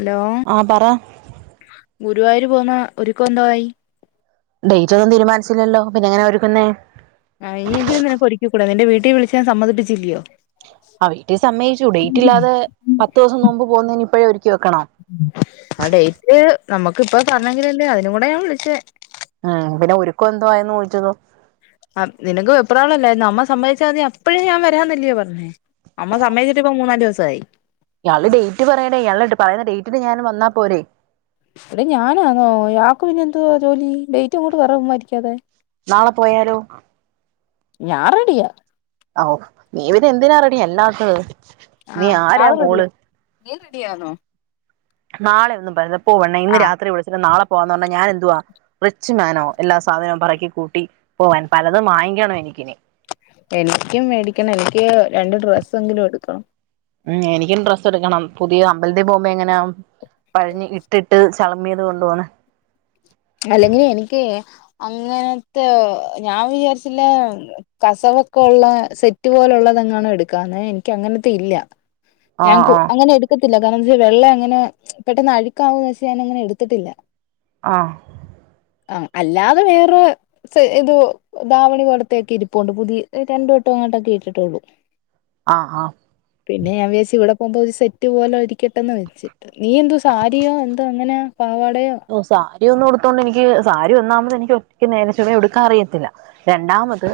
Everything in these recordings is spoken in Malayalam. ഹലോ ആഹ് പറ ഗുരുവായൂര് പോന്ന ഒരുക്കം എന്തോ ആയി? ഡേയിറ്റൊന്നും തീരുമാനിച്ചില്ലല്ലോ പിന്നെ എങ്ങനാ ഒരുങ്ങുന്നേ ആഹ് ഇനിയെങ്കിലും നിനക്കൊരുക്കിക്കൂടെ നിന്റെ വീട്ടി വിളിച്ച് ഞാൻ സമ്മതിപ്പിച്ചില്ലയോ ആഹ് വീട്ടി സമ്മയിച്ചു ഡേറ്റ് ഇല്ലാതെ പത്ത് ദിവസം മുൻമ്പ് പോകുന്നതിന് ഇപ്പഴേ ഒരുക്കി വെക്കണോ? ആഹ് ഡേയിറ്റ് നമ്മക്കിപ്പം പറഞ്ഞെങ്കിലല്ലേ അതിനും കൂടെയാ ഞാൻ വിളിച്ചേ ഏഹ് പിന്നെ ഒരുക്കം എന്തോ ആയെന്ന് ചോദിച്ചതോ? ആപ് നിനക്ക് വെപ്രാളല്ലായിരുന്നോ അമ്മ സമ്മതിച്ചാ മതി അപ്പഴേ ഞാൻ വരാന്നല്ലിയോ പറഞ്ഞേ അമ്മ സമ്മയിച്ചിട്ടിപ്പം മൂന്നാല് ദിവസായി ഇയാള് ഡേയിറ്റ് പറയെടെ ഇയാള് പറയുന്ന ഡേറ്റിന് ഞാൻ വന്നാ പോരെ എടെ ഞാനാന്നോ ഇയാക്ക് പിന്നെ എന്തുവാ ജോലി ഡേയിറ്റ് അങ്ങോട്ട് പറാ ചുമ്മാ ഇരിക്കാതെ നാളെ പോയാലോ? ഞാൻ റെഡിയാ ആഹ് ഓഹ് നീ പിന്നെ എന്തിനാ റെഡി അല്ലാത്തത് നീ ആരാ ഇയാള് റെഡിയാ മോള് നീ റെഡിയാന്നോ നാളെ ഒന്നും പറ്റത്തില്ലാ പോ പെണ്ണെ ആ ഇന്ന് രാത്രി വിളിച്ചിട്ട് നാളെ പോവാന്ന് പറഞ്ഞാ ഞാൻ എന്തുവാ റിച്ച് മാനോ എല്ലാ സാധനവും പറക്കി കൂട്ടി പോവാൻ പലതും വാങ്ങിക്കണം എനിക്കിനി എനിക്കും മേടിക്കണം എനിക്ക് രണ്ട് ഡ്രസ്സെങ്കിലും എടുക്കണം ഉം എനിക്കും ഡ്രസ് ഇടുക്കണം. പുതിയ അമ്പൽത്തി പോകുമ്പ എങ്ങനാ. പഴഞ്ഞ് ഇട്ടിട്ട് ചളമ്മിയത് കൊണ്ട് പോണ്. അല്ലെങ്കില് എനിക്ക് അങ്ങനത്തെ ഞാൻ വിചാരിച്ചില്ല കസവൊക്കെ ക്കെ ഉള്ളെ സെറ്റ് പോലെ ഉള്ളതെങ്ങാനും എടുക്കാന്ന്. ഇനിക്ക് അങ്ങനത്തെ ഇല്ല. ഞാൻ ആഹ് ആഹ് അങ്ങനെ എടു ക്കത്തില്ല. കാരണം വെള്ള അങ്ങനെ പെട്ടെന്ന് അഴുക്കാവോച്ച് ഞാനങ്ങനെ എടുത്തിട്ടില്ല. ആഹ് ആഹ്. അല്ലാതെ വേറെ ഇത് ധാവണി പോലെത്തൊക്കെ ഇരിപ്പുണ്ട്. പുതിയ രണ്ട് വട്ടം അങ്ങോട്ടൊക്കെ ഇട്ടിട്ടൊള്ളു. [inaudible] ആഹ്. ആഹ്. പിന്നെ ഞാൻ വിചാര്ച്ച് ഇവിടെ പോകുമ്പോ ഒരു സെറ്റ് പോലെ ഇരിക്കട്ടെന്ന് വെച്ച്. നീ എന്തോ സാരിയോ, എന്തോ അങ്ങനെ പാവാടയോ? ഓ സാരി ഒന്നു ഉടുത്തോണ്ടെനിക്ക് സാരി ഒന്നാമത് എനിക്ക് നേരെ ചൊവെ ഉടുക്കാ അറിയത്തില്ല. രണ്ടാമത്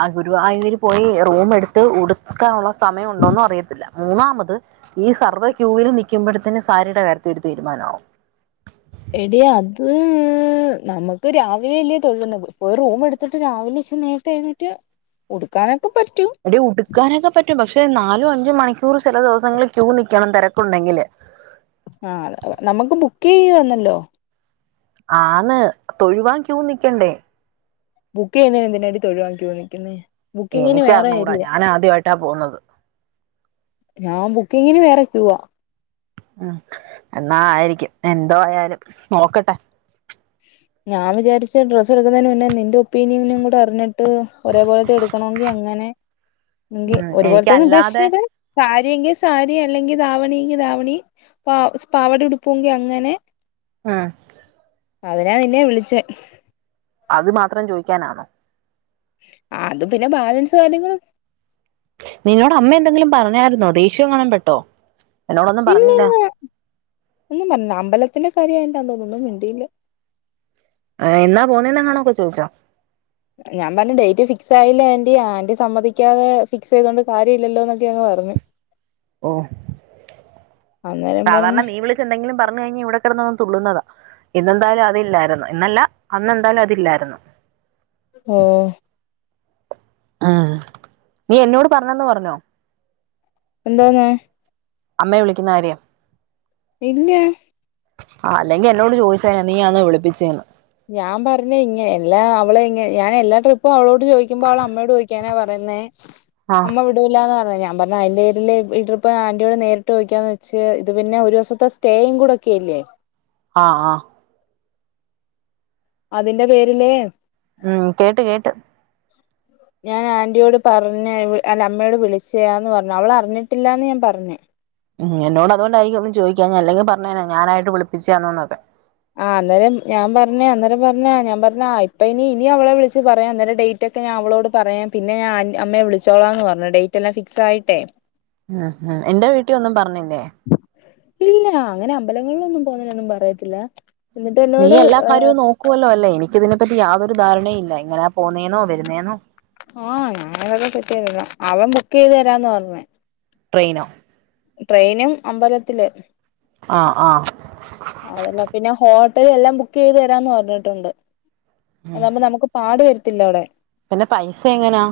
ആ ഗുരുവായൂര് പോയി റൂമെടുത്ത് ഉടുത്ത് ക്കാനുള്ള സമയുണ്ടോന്ന് അറിയത്തില്ല. മൂന്നാമത് ഈ സർവ്വെ ക്യൂവില് നിക്കുമ്പഴത്തെ ന്നെ സാരിയുടെ കാര്യത്തിനൊരു തീരുമാനാവും. എടീ അത് നമക്ക് രാവിലെ അല്ലേ തൊഴുന്നത്. പോയി റൂമ് എടുത്തിട്ട് രാവിലെ ഇച്ചിരി നേരത്തെ എഴുന്നേറ്റ്. ഉടുക്കാനൊക്കെ പറ്റും. എടീ ഉടുക്കാനൊക്കെ പറ്റും. പക്ഷെ നാലും അഞ്ചും മണിക്കൂറ് ചെല ദിവസങ്ങളിൽ ക്യൂ നിൽക്കണം. തെരക്കുണ്ടെങ്കില് ആ നമുക്ക് ബുക്ക് ചെയ്വാന്നല്ലൊ. ആന്ന്. തൊഴുവാൻ ക്യൂ നിക്കണ്ടേ. ബുക്ക് ചെയ്യുന്നതിന് എന്തിനാടീ തൊഴുവാൻ ക്യൂ നിക്കുന്നെ. ബുക്കിങ്ങിന് വേറെ എനിക്കറിഞ്ഞൂടാ. ഏരിയ ഞാൻ ആദ്യായിട്ടാ പോകുന്നത്. ഞാൻ ബുക്കിങ്ങിന് വേറെ ക്യൂവാ. ഉം. എന്നാ ആയിരിക്കും. എന്തോയാലും നോക്കട്ടെ. ഞാ വിചാരിച്ച് ഡ്രസ്സെടുക്കുന്നത് മുന്നേ നിന്റെ ഉപ്പീനിയനും കൂടെ അറിഞ്ഞിട്ട്. ഒരേപോലത്തെ എടുക്കണോങ്കി അങ്ങനെ. എങ്കി ഉം ഒരുപോൽത്തെ എനിക്കല്ലാതെ ഉദ്ദേശിച്ചത്. സാരിയെങ്കിസാരി, അല്ലെങ്കി ദാവണിയെങ്കി ദാവണി, പ പാവട ഉടുപ്പെങ്കിഅങ്ങനെ, ആഹ്. അതിനാ നിന്നെ വിളിച്ചെ. അത് മാത്രം ചോയിക്കാനാണോ. ആ അത് പിന്നെ ബാലൻസ് കാര്യങ്ങളും- നിന്നോട് അമ്മ എന്തെങ്കിലും പറഞ്ഞായിരുന്നോ. ദേഷ്യകാണും പെട്ടോ. എന്നോടൊന്നും പറഞ്ഞില്ല ഇല്ലില്ലാ. ഒന്നുപറഞ്ഞില്ല. അമ്പലത്തിന്റെ കാര്യായോണ്ടാ തോന്നുന്നു ഒന്നുമിണ്ടിയില്ല. ആഹ് എന്നാ പോന്നെന്നങ്ങണൊക്കെ ചോയിച്ചോ. ഞാൻ പറഞ്ഞു. Date ഫിക്സായില്ല aunty. ആൻ്റി സമ്മതിക്കാതെ ഫിക്സെയ്തോണ്ട് കാര്യല്ലല്ലോന്നൊക്കെ അങ്ങ് പറഞ്ഞു. ഓഹ്. അന്നേരം സാധാരണ പറഞ്ഞു നീ വിളച്ചാ ഇച്ചെന്തെങ്കിലും പറഞ്ഞു കയിഞ്ഞ ഇവിടെ കെടന്നന്ന് തുള്ളുന്നതാ ഇന്നെന്തായാലും അതില്ലായിരുന്നു. ഇന്നല്ല അന്നെന്തായാലും അതില്ലായിരുന്നു. ഓഹ്. ആഹ്. നീ എന്നോട് പറഞ്ഞെന്ന് പറഞ്ഞൊ. എന്തോന്ന്. അമ്മയെ വിളിക്കുന്ന കാര്യം. ഇല്ലാ ആ അല്ലെങ്കി എന്നോട് ചോയിച്ചേനെ നീയാണോ വിളപ്പിച്ചേന്ന് ഞാൻ പറഞ്ഞ ഇങ്ങ എല്ലാ അവളെ ഇങ്ങ ഞാൻ എല്ലാ ട്രിപ്പും അവളോട് ചോയിക്കുമ്പോ അവളമ്മോട് ചോയിക്കാനാ പറയുന്നേ ആഹ് അമ്മ വി ടൂലാന്ന് പറഞ്ഞ ഞാൻ പറഞ്ഞ അയിന്റെ പേരില് ട്രിപ്പ് ആൻ്റിയോട് നേരിട്ട് ചോയിക്കാന്നച്ച് ഇത് പിന്നെ ഒരുസത്തെ സ്റ്റേയും കൂടെക്കെയില്ലേ ആഹ് ആഹ് അതിന്റെ പേരില് ഉം കേട്ട് കേട്ട് ഞാൻ ആൻ്റിയോട് പറഞ്ഞ് അല്ല അമ്മയോട് വിളിച്ചാന്ന് പറഞ്ഞു അവള അറിഞ്ഞിട്ടില്ലാന്ന് ഞാൻ പറഞ്ഞ് ഉംഹ് എന്നോട് അതൊണ്ടായിരിക്കു ഒന്നു ചോയിക്കാഞ്ഞെ അല്ലങ്കി പറഞ്ഞേനെ ഞാനായിട്ട് വിളപ്പിച്ചാന്നോന്നൊക്കെ ആഹ് അനേരം ഞാൻ പറഞ്ഞേ അന്നേരം പറഞ്ഞ ഞാൻ പറഞ്ഞ ആ ഇപ്പ ഇനി ഇനി അവളെ വിളിച്ച് പറയാം അന്നേരം ഡേ റ്റക്കെ ഞാ അവളോട് പറയാം പിന്നെ ഞാൻ ആൻ്റ് അമ്മയെ വിളിച്ചോളാന്ന് പറഞ്ഞു ഡേറ്റ് എല്ലാം ഫിക്സ് ആയിട്ടേ ഹ ഹാ എന്റെ വീട്ടിഒന്നും പറഞ്ഞില്ലേ ഇല്ല അങ്ങനെ അമ്പലങ്ങളിലൊന്നും പോന്നേനൊന്നും പറയത്തില്ല എന്നിട്ട് എന്നോട് ക്കുവല്ലോ അല്ലേ എനിക്കിതിനെപ്പറ്റി യാതൊരു ധാരണയില്ല എങ്ങനെ പോന്നെന്നോ വരുന്നേന്നോ ആഹ് ഞാനൊക്കെ സെറ്റ് ചെയ്തോളാം അവൻ ബുക്ക് ചെയ് ത് തരാന്നപറഞ്ഞെ ട്രെയിനോ ട്രെയിനും അമ്പലത്തില് ആഹ് ആഹ് അതല്ല പിന്നെ ഹോട്ടലെല്ലാം ബുക്ക് ചെയ്ത് തരാന്ന് പറഞ്ഞിട്ടുണ്ട് അതകുമ്പോ നമുക്ക് പാട് വരത്തില്ല അവിടെ പിന്നെ പൈസ എങ്ങനാ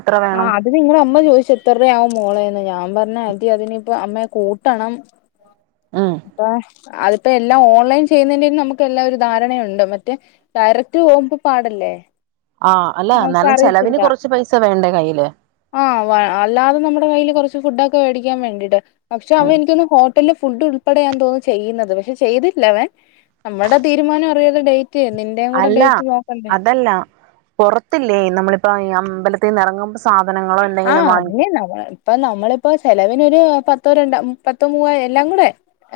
എത്ര ആ വേണം അത് നിങ്ങളമ്മ ചോയിച്ചു എത്രരൂപവു മോളേന്ന് ഞാൻ പറഞ്ഞു ആൻ്റി അതിനിപ്പോ അമ്മേ കൂട്ടണം ആഹ് അപ്പ അതിപ്പോ എല്ലാം ഓൺലൈൻ ചെയ്യുന്നൻ്റെല് നമുക്ക് എല്ലാരു ധാരണയുണ്ട് മറ്റേ ടയറക്റ്റ് പോമ്പോ പാടല്ലേ ആഹ് അല്ല നമുക്ക് അന്നാലും ചെലവിന് അറിയത്തില്ല കൊറച്ച് പൈസ വേണ്ടേ കയ്യില് ആഹ് അല്ലാതെ നമ്മടെ കയ്യില് കൊറച്ച് ഫുഡൊക്കെ വേടിക്കാൻ വേണ്ടീട്ട് പക്ഷെ അവൻ ഉം എനിക്കോന്നു ഹോട്ടലില് ഫുഡ് ഉൾപ്പെടെയാന്തോന്നു ചെയ്യുന്നത് പക്ഷെ ചെയ്തില്ല അവൻ നമ്മടെ തീരുമാനം അറിയാതെ ഡേറ്റ് നിന്റെയും കൂടെ അല്ല ഡേറ്റ് നോക്കണ്ടേ അതല്ല പൊറത്തില്ലേ നമ്മളിപ്പ അമ്പലത്തിന്നെറങ്ങുമ്പോ സാധനങ്ങളോ എന്തെങ്കിലും വാങ്ങിക്കണം ഇപ്പൊ നമ്മളിപ്പോ ചെലവിനൊരു പത്തോ രണ്ടോ പത്തോ മൂവയിഎല്ലാം കൂടെ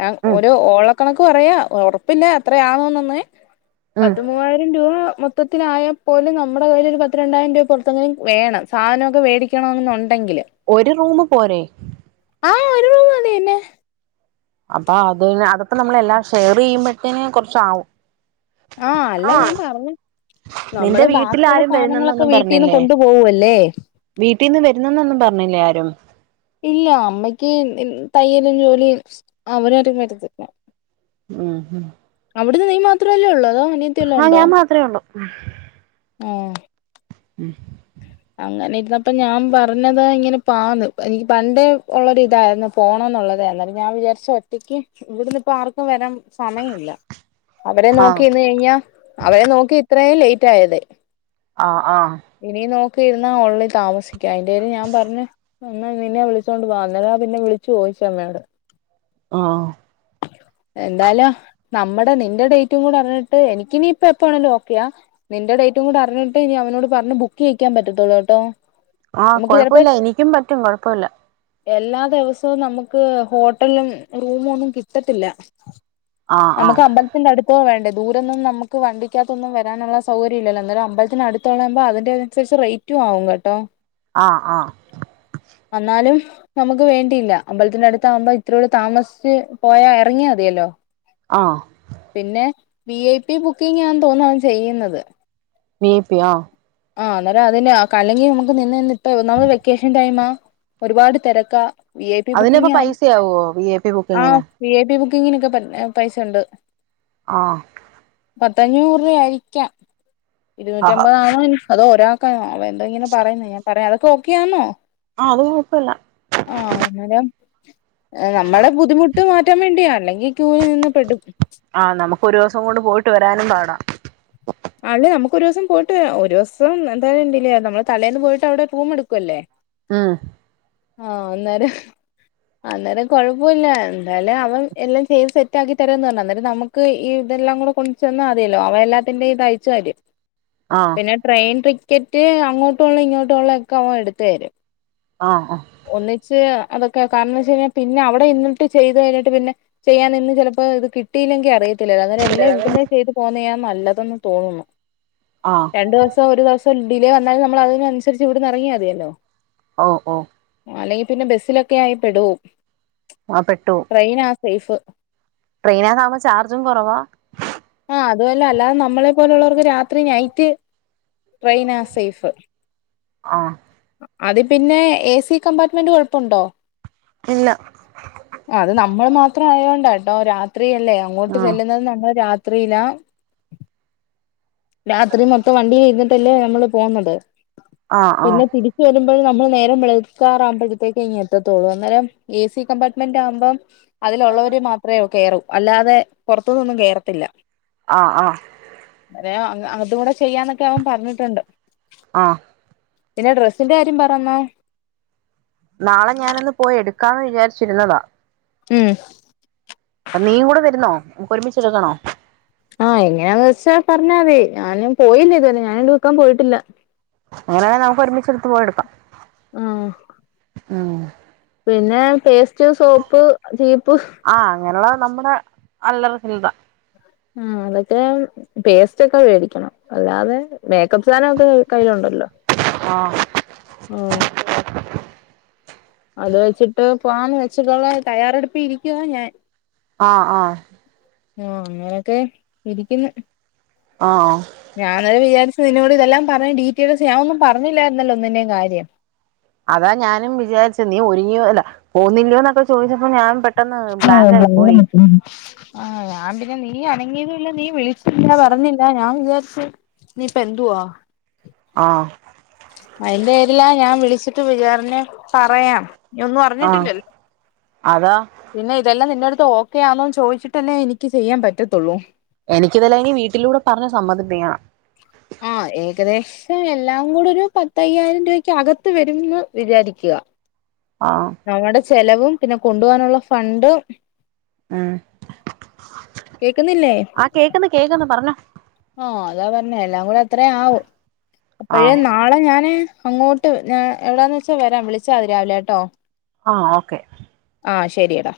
അ ഉം ഒരു ഓളക്കണക്ക് പറയാ ഉറപ്പില്ല എത്രയാകൂന്നെന്ന് ഉം പത്ത് മൂവായിരം രൂപ മൊ മൊത്തത്തിത്തിലായപ്പോലും നമ്മടെ കയ്യിലൊരു പത്ത് രണ്ടായിരം രൂപ പുറത്തെങ്കിലും വേണം സാധന ഒക്കെ വേടികണം എന്നുണ്ടെങ്കില് ഒരു റൂമ് പോരെ ആഹ് ഒരു റൂംമ് മതി പിന്നെ അപ്പ അത് അകത്ത് നമ്മളെല്ലാം ഷെയറെയ്യുമ്പത്തേന് കൊറച്ചാവും ആഹ് അല്ല ഞാൻ പറഞ് നിന്റെ നമ്മള് വീട്ടിൽ ബാക്കിയൊള്ള ആരും സാധനങ്ങളൊക്കെ വരുന്നെന്നൊന്നും വീട്ടിന്ന് കൊണ്ടു പോകുവല്ലേ വീട്ടിന്ന് വരുന്നെന്നൊന്നും പറഞ്ഞില്ലേ ആരും ഇല്ല അമ്മയ്ക്ക് തയ്യലും ജോലീം അവരാരും വരത്തില്ല ആഹ് ആഹ് അവിടുന്ന് നീ മാത്രവല്ലേ ഒള്ളൂ അതോ അനി ആഹ് ഞാൻ മാത്രേ ഒള്ളൂ ഏഹ് ഉം അങ്ങനെ ഇര്ന്നപ്പഞാൻ പറഞ്ഞതാ ഇങ്ങനെ പാന്ന് എനിക്ക് പണ്ടേ ഉള്ളരിതായിരുന്നു പോണോന്നുള്ളത്. എന്നാലും ഞാൻ വിചാരിച്ചു ഒറ്റക്ക് ഇവിടുന്നപ്പാർ പ്പൊ വരാൻ സമയയില്ല അവരെ ആഹ് നോക്കിന്ന് കയിഞ്ഞാ അവരെ നോക്കി ഇത്രയും ലേറ്റ് ആയത് ആഹ് ആഹ് ഇനീം നോക്കി ഇര്ന്നാ ഓള്ളിൽ താമസിക്കാ അയിന്റേരി ഞാൻ പറഞ്ഞ് എന്നാ നിന്നെ വിളിച്ചോണ്ട് പോവാന്ന് അന്നേരാ പിന്നെ വിളിച്ചു ചോയിച്ച അമ്മയോട് ആഹ് എന്തായാലും നമ്മടെ നിന്റെ ഡേറ്റും കൂടെ അറിഞ്ഞിട്ട് എനിക്കിനിയിപ്പ എപ്പ വേണേലും ഓക്കെയാ നിന്റെ ഡേറ്റും കൂടി അറിഞ്ഞിട്ടേ ഇനി അവനോട് പറഞ്ഞ് ബുക്ക് ചെയ്യിക്കാൻ പറ്റത്തുള്ളൂട്ടോ ആഹ് കുഴപ്പല്ല എനിയ്ക്കും പറ്റും കുഴപ്പല്ല എല്ലാ ദിവസവും നമുക്ക് ഹോട്ടലും റൂമു ഒന്നും കിട്ടത്തില്ല ആഹ് നമുക്ക് ആഹ് അമ്പ ത്തിന്റെ അടുത്താ വേണ്ടെ. ദൂരൊന്നും നമുക്ക് വണ്ടിക്കകത്തൊന്നും വരാനുള്ള സൗകര്യല്ലല്ലോ. അന്നേരം അമ്പൽത്തിനടത്തൊള്ളെ ആകുമ്പോ അതിന്റെ ത്യാശ്യ റേറ്റും ആവും കേട്ടോ ആഹ് ആഹ് അന്നാലും നമുക്ക് വേണ്ടിയില്ല. അമ്പലത്തിനടത്താകുമ്പ ഇത്രീ കൂടെ താമസിച്ച് പോയാ എറങ്ങിയാ തിയല്ലോ ആഹ് പിന്നെ വി ഐ പി ബുക്കിങ്ങാന്തോന്ന് അവൻ ചെയ്യുന്നത് വി ഐ പി യൊ ആഹ് ആഹ് അന്നേരം അതിന് കല്ലെങ്കി നമുക്ക് നിന്ന് നിന്നിപ്പ ഒന്നാമത് വെക്കേഷൻ ടൈമാ ഒരുപാട് തെരക്കാ വി ഐ പി അതിനിപ്പോ ബുക്കിംഗാം പൈസയാവോ വി ഐ പി ആഹ് ബുക്കിങ്ങിന് വി ഐ പി ബുക്കിങ്ങിനൊക്കെ പൈസണ്ട് ആഹ് പത്തഞ്ഞൂറ് രൂപ ആയിരിക്കാം ഇരുന്നൂറ്റി ആഹ് അമ്പതാണോ അത് ഒരാക്കാനാ എന്തെങ്ങനെ പറയുന്നേ ഞാൻ പറയാം അതൊക്കെ ഓക്കെയാന്നോ ആഹ് അത് കൊഴപ്പല്ല ആഹ് അന്നേരം നമ്മളെ ബുദ്ധിമുട്ട് മാറ്റാൻ വേണ്ടിയാ അല്ലെങ്കി ക്യൂയിൽ നിന്ന് പെടും ആഹ് നമുക്ക് ഒരോസം കൊണ്ട് പോയിട്ട് വരാനും പാടാ അല്ലേ നമുക്ക് ഒരോസം പോയിട്ട് വെര ഒരോസം എന്തായണ്ടില്ലേ നമ്മള് തലേന്ന് പോയിട്ട് അവിടെ റൂം എടുക്കൊല്ലേ ആഹ് ആഹ് അന്നേരം അന്നേരം കൊഴപ്പൊല്ല എന്തായാലും അവൻ എല്ലാം ചെയ്ത് സെറ്റ് ആക്കി തരും പറഞ്ഞു അന്നേരം നമ്മു ക്ക് ഈ ഇതെല്ലാം കൂടെ കൊണ്ട് ചെന്നാ മതിയല്ലോ അവ എല്ലാത്തിന്റെയും ഇത് അയച്ചു തരും ആഹ് പിന്നെ ട്രെയിൻ ടിക്കറ്റ് അങ്ങോട്ടുള്ള ഇങ്ങോട്ടുള്ള ഒക്കെ അവൻ എടുത്ത് തരും ആഹ ഒന്നിച്ച് അതൊക്കെ കാരണം എന്താച്ചയ്ഞ്ഞാൽ പിന്നെ അവടെ ഇരുന്നിട്ട് ചെയ്ത് കഴിഞ്ഞിട്ട് പിന്നെ ചെയ്യാൻ ഇന്ന് ചെലപ്പോ ഇത് കിട്ടിയിലെങ്കിൽ അറിയ ക്കല് അന്നേരം എല്ലാം ആഹ് ഇവിടുന്ന് ചെയ്ത് പോന്നയാ നല്ലതൊന്ന് തോന്നുന്നു ആഹ് രണ്ടു ദിവസം ഒരു ദിവസം ഡിലേ വന്നാൽ നമ്മൾ അതിനൻസരിച്ച് ഇവിന്ന് എറങ്ങിയാ മതിയല്ലോ ഓഹ് ഓഹ് അല്ലെങ്കി പിന്നെ ബസ്സിലൊക്കെ ആയി പെടും ആഹ് പെട്ടു ട്രെയിനാ സൈഫ് ട്രെയിനക്കാവുമ്പോ ചാർജും കൊറവാ ആഹ് അതുവല്ല അല്ലാതെ നമ്മളെ പോലെയുള്ളവർക്ക് രാത്രി നൈറ്റ് ട്രെയിനാ സൈഫ് ആഹ് അത് പിന്നെ എ സി കമ്പാർട്ട്മെന്റ് കൊഴപ്പുണ്ടോ ഇല്ല അത് നമ്മൾ മാത്രം ആയോണ്ടാട്ടോ രാത്രിയല്ലേ അങ്ങോട്ട് ആഹ് ചെല്ലുന്നത് നമ്മൾ രാ ത്രിലാ രാത്രി മൊത്തം വണ്ടീൽ ഇര്ന്നിട്ടല്ലേ നമ്മള് പോകുന്നത് ആഹ് ആഹ് പിന്നെ തിരി ച്ച് വരുമ്പോള് നമ്മൾ നേരം വെളുക്കാറാവുമ്പഴ്ത്തേക്ക് ഇനി എത്തതൊള്ളൂ അന്നെരം എ സി കമ്പാർട്ട്മെന്റ് ആകുമ്പം അതിലുള്ളവര് മാത്രേ കയറൂ അല്ലാതെ പുറത്തുനിന്നും കേറത്തില്ല ആഹ് ആഹ് അവനെയോ അങ്ങ് അതും കൂടെ ചെയ്യാന്നൊക്കെ അവൻ പറഞ്ഞ്ട്ട്ണ്ട് ആഹ് പിന്നെ ഡ്രസ്സിന്റെ കാര്യം പറയു അമ്മാ നാളെ ഞാനൊന്ന് പോയി എടുക്കാന്ന് വിജാരിച്ചിരുന്നതാ ഉം നീ കൂടെ വരുന്നോ നമുക്ക് ഒരുമിച്ച് ഇട്ക്കണോ ആഹ് എങ്ങനാന്ന് വെച്ചാ പറഞ്ഞാ മതി ഞാനും പോയില്ല ഇതുവരെ ഞാൻ ഇത് വിക്കാൻ പോയിട്ടില്ല അങ്ങനെണങ്കി നമുക്ക് ഒരുമിച്ചെടുത്ത് പോയി ഇട്ക്കാം ആഹ് ഉം പിന്നെ പേസ്റ്റ് സോപ്പ് ചീപ്പ് ആഹ് അങ്ങനെയുള്ള നമ്മുടെ അല്ലറചില്ലറ ഉം എന്നിട്ട് പേസ്റ്റൊക്കെ വേടിക്കണം അല്ലാതെ മേക്കപ്പ് സാധനം ഒക്കെ കയ്യിലുണ്ടല്ലോ ആഹ് ഓഹ് അത് വെച്ചിട്ട് പോവാന്ന് വെച്ചിട്ടുള്ള തയ്യാറെടുപ്പിൽ ഇരിക്കുവാ ഞാൻ ആന് ആഹ് ഞ്ഞോ അങ്ങനെക്കെ ഇരിക്ക്ന്ന് ആഹ് ഞാൻ അന്നേരം വിജാരിച്ചു നിന്നോട് ഇതെല്ലാം പറഞ്ഞ് ഡീറ്റെയിൽസ് ഞാൻ ഒന്നും പറഞ്ഞില്ലാര്ന്നല്ലോ ഒന്നിന്റെയും കാര്യം അതാ ഞാനും വിജാരിച്ച് നീ ഒരുങ്ങിയോ അല്ല പോന്നില്യോന്നക്കെ ചോയിച്ചപ്പോ ഞാൻ പെ ആഹ് [unintelligible] ആഹ് ഞാൻ പിന്നെ നീ അനങ്ങിയതുല്ല നീ വിളിച്ചില്ല പറഞ്ഞില്ല ഞാൻ വിജാര്ച്ചു നിപ്പ എന്തുവാ ആഹ് ഐന്റെ പേരിലാ ഞാൻ വിളിച്ചിട്ട് വിജാറ്ന് പറയാം ന ഒന്നും ആഹ് അറിഞ്ഞിട്ടില്ലല്ലോ അതാ പിന്നെ ഇതെല്ലാം നിന്റെ അടുത്ത് ഓക്കെ ആണോന്ന് ചോദിച്ചിട്ടല്ലേ എനിക്ക് ചെയ്യാൻ പറ്റത്തുള്ളൂ എനിക്കിതല്ലാം ഇനി വീട്ടിലൂടെ പറഞ്ഞ് സമ്മതിപ്പിക്കണം ആ ഏകദേശം എല്ലാം അതും കൂടെ ഒരു പത്തയ്യായിരം രൂപയ്ക്ക് അകത്ത് വരുമന്ന് വിചാരിക്കുക ആഹ നമ്മുടെ ചെലവും പിന്നെ കൊണ്ടു പോകാനുള്ള ഫണ്ട് ഉ കേക്കുന്നില്ലേ ആ കേക്കന്ന് കേക്കന്ന് പറഞ്ഞോ ആഹ അതാ പറഞ്ഞേ എല്ലാം കൂടെ അത്രേ ആ ആവുംഅപ്പോഴേ നാളെ ഞാന് അങ്ങോട്ട് കേട്ട് ഞാൻ എവിടാന്ന് വച്ചാ വരാം വിളിച്ചാ മതി രാവിലെ കേട്ടോ ആ ഓക്കെ ആ ശരിയടാ